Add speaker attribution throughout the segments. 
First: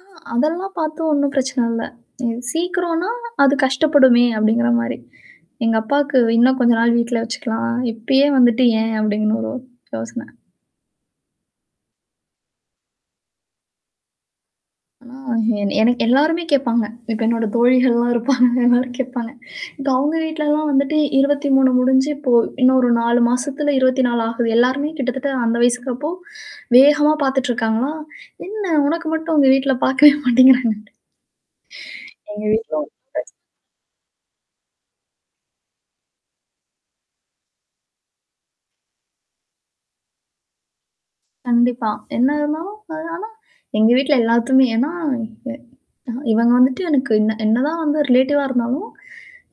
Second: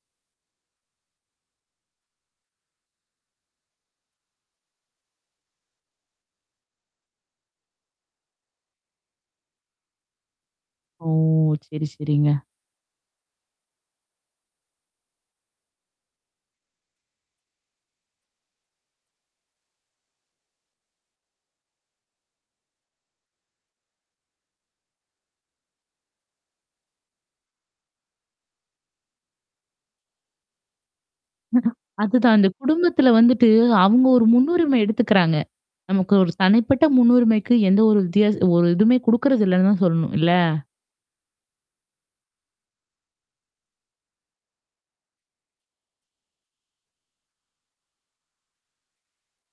Speaker 1: ஆ அதெல்லாம் பாத்து ஒண்ணும் பிரச்சன இல்ல. இது சீக்கிரோம்ன்னா அது கஷ்டப்படுமே அப்படிங்கிற மாரி. எங்க அப்பாவுக்கு, "இன்னும் கொஞ்ச நாள் வீட்ல வச்சுக்கலாம். இப்பயே வந்துட்டு ஏன்?" அப்படின்னு ஒரு யோசனை.
Speaker 2: ஓ! சரி, சரிங்க.
Speaker 1: ஆ என எனக்கு எல்லாருமே கேப்பாங்க. இப்ப என்னோட தோழிகள்லாம் இருப்பாங்க. எல்லாரும் கேப்பாங்க. இப்ப அவங்க வீட்லலாம் வந்துட்டு 23 முடிஞ்சு இப்போ இன்னொரு 4 மாசத்துல 24 ஆகுது. எல்லாருமே கிட்டத்தட்ட அந்த வயசுக்கப்போ, வேகமா பாத்துட்டு இருக்காங்களா? என்ன உனக்கு மட்டும் உங்க வீட்ல பாக்கவே மாட்டேங்கிறாங்கன்ட்டு.
Speaker 2: அதுதான். அதுதான்.
Speaker 1: எங்க
Speaker 2: அந்த
Speaker 1: வீட்ல ஒரு
Speaker 2: குடும்பத்தல
Speaker 1: பிரச்
Speaker 2: வந்துட்டு அவுங்க ஒரு முன்னுரிமை எடுத்துக்கிறாங்க. நமக்கு ஒரு தனிப்பட்ட முன்னுரிமைக்கு எந்த ஒரு வித்தியாஸ் ஒரு எதுவுமே குடுக்கறது இல்லன்னு தான் சொல்லணும் இல்ல?
Speaker 1: கண்டிப்பா. என்ன இருந்தாலும், எதுனாலும், எங்க வீட்ல எல்லாத்துமே ஏன்னா [unintelligible] இவங்க வந்துட்டு எனக்கு என்ன என்னதான் வந்து ரிலேட்டிவ்வா இருந்தாலும்,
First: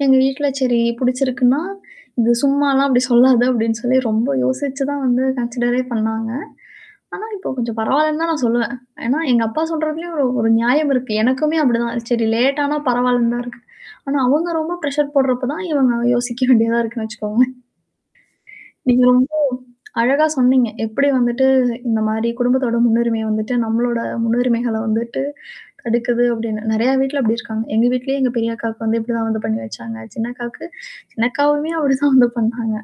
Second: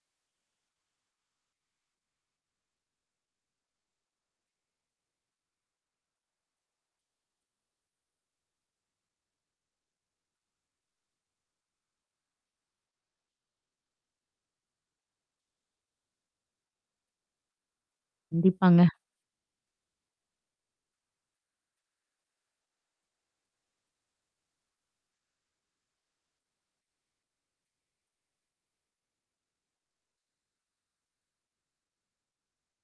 Speaker 1: எங்க வீட்ல சரி புடிச்சிருக்குன்னா இது சும்மாலாம் அப்படி சொல்லாத அப்படின்னுசொல்லி ரொம்ப யோசிச்சு தான் வந்து கன்சிடரே பண்ணாங்க. ஆனா, இப்போ கொஞ்சம் பரவால்லன்னு தான் நான் சொல்லுவேன். ஏன்னா எங்க அப்பா சொல்றதுலேயும் ஒரு ஒரு நியாயம் இருக்கு. எனக்குமே அப்படிதான். சரி லேட்டானா பரவால்லன்னு தான் இருக்கு. ஆனா, அவுங்க ரொம்ப பிரஷர் போடுறப்ப தான், இவுங்க யோசிக்க வேண்டியதா இருக்குன்னு வச்சுக்கோங்களேன்.
Speaker 2: கண்டிப்பாங்க.
Speaker 1: நீங்க ரொம்போ அழகா சொன்னீங்க. எப்படி வந்துட்டு இந்த மாரி குடும்பத்தோட முன்னுரிமை வந்துட்டு, நம்மளோட முன்னுரிமைகள வந்துட்டு தடுக்குது அப்படின்னு. நெறைய வீட்ல அப்படி இருக்காங்க. எங்க வீட்லேயே எங்க பெரிய அக்காவுக்கு வந்து இப்படிதான் வந்து பண்ணி வச்சாங்க. சின்னக்காவுக்கு சின்னக்காவுமே அப்படி தான் வந்து பண்ணாங்க.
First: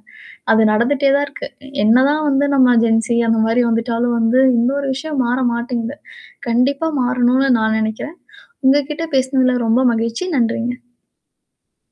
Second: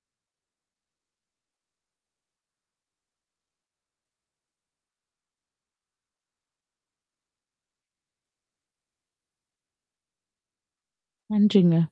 Speaker 1: அது நடந்துட்டே தான் இருக்கு. என்னதான் வந்து நம்ம ஜென்சி அந்த மாரி வந்துட்டாலும் வந்து இன்னொரு விஷயம் மாற மாட்டேங்குது. கண்டிப்பா மாறணும்ன்னு நான் நெனைக்கிறன். உங்ககிட்ட பேசுனதுல ரொம்ப மகிழ்ச்சி. நன்றிங்க.
Speaker 2: நன்றிங்க.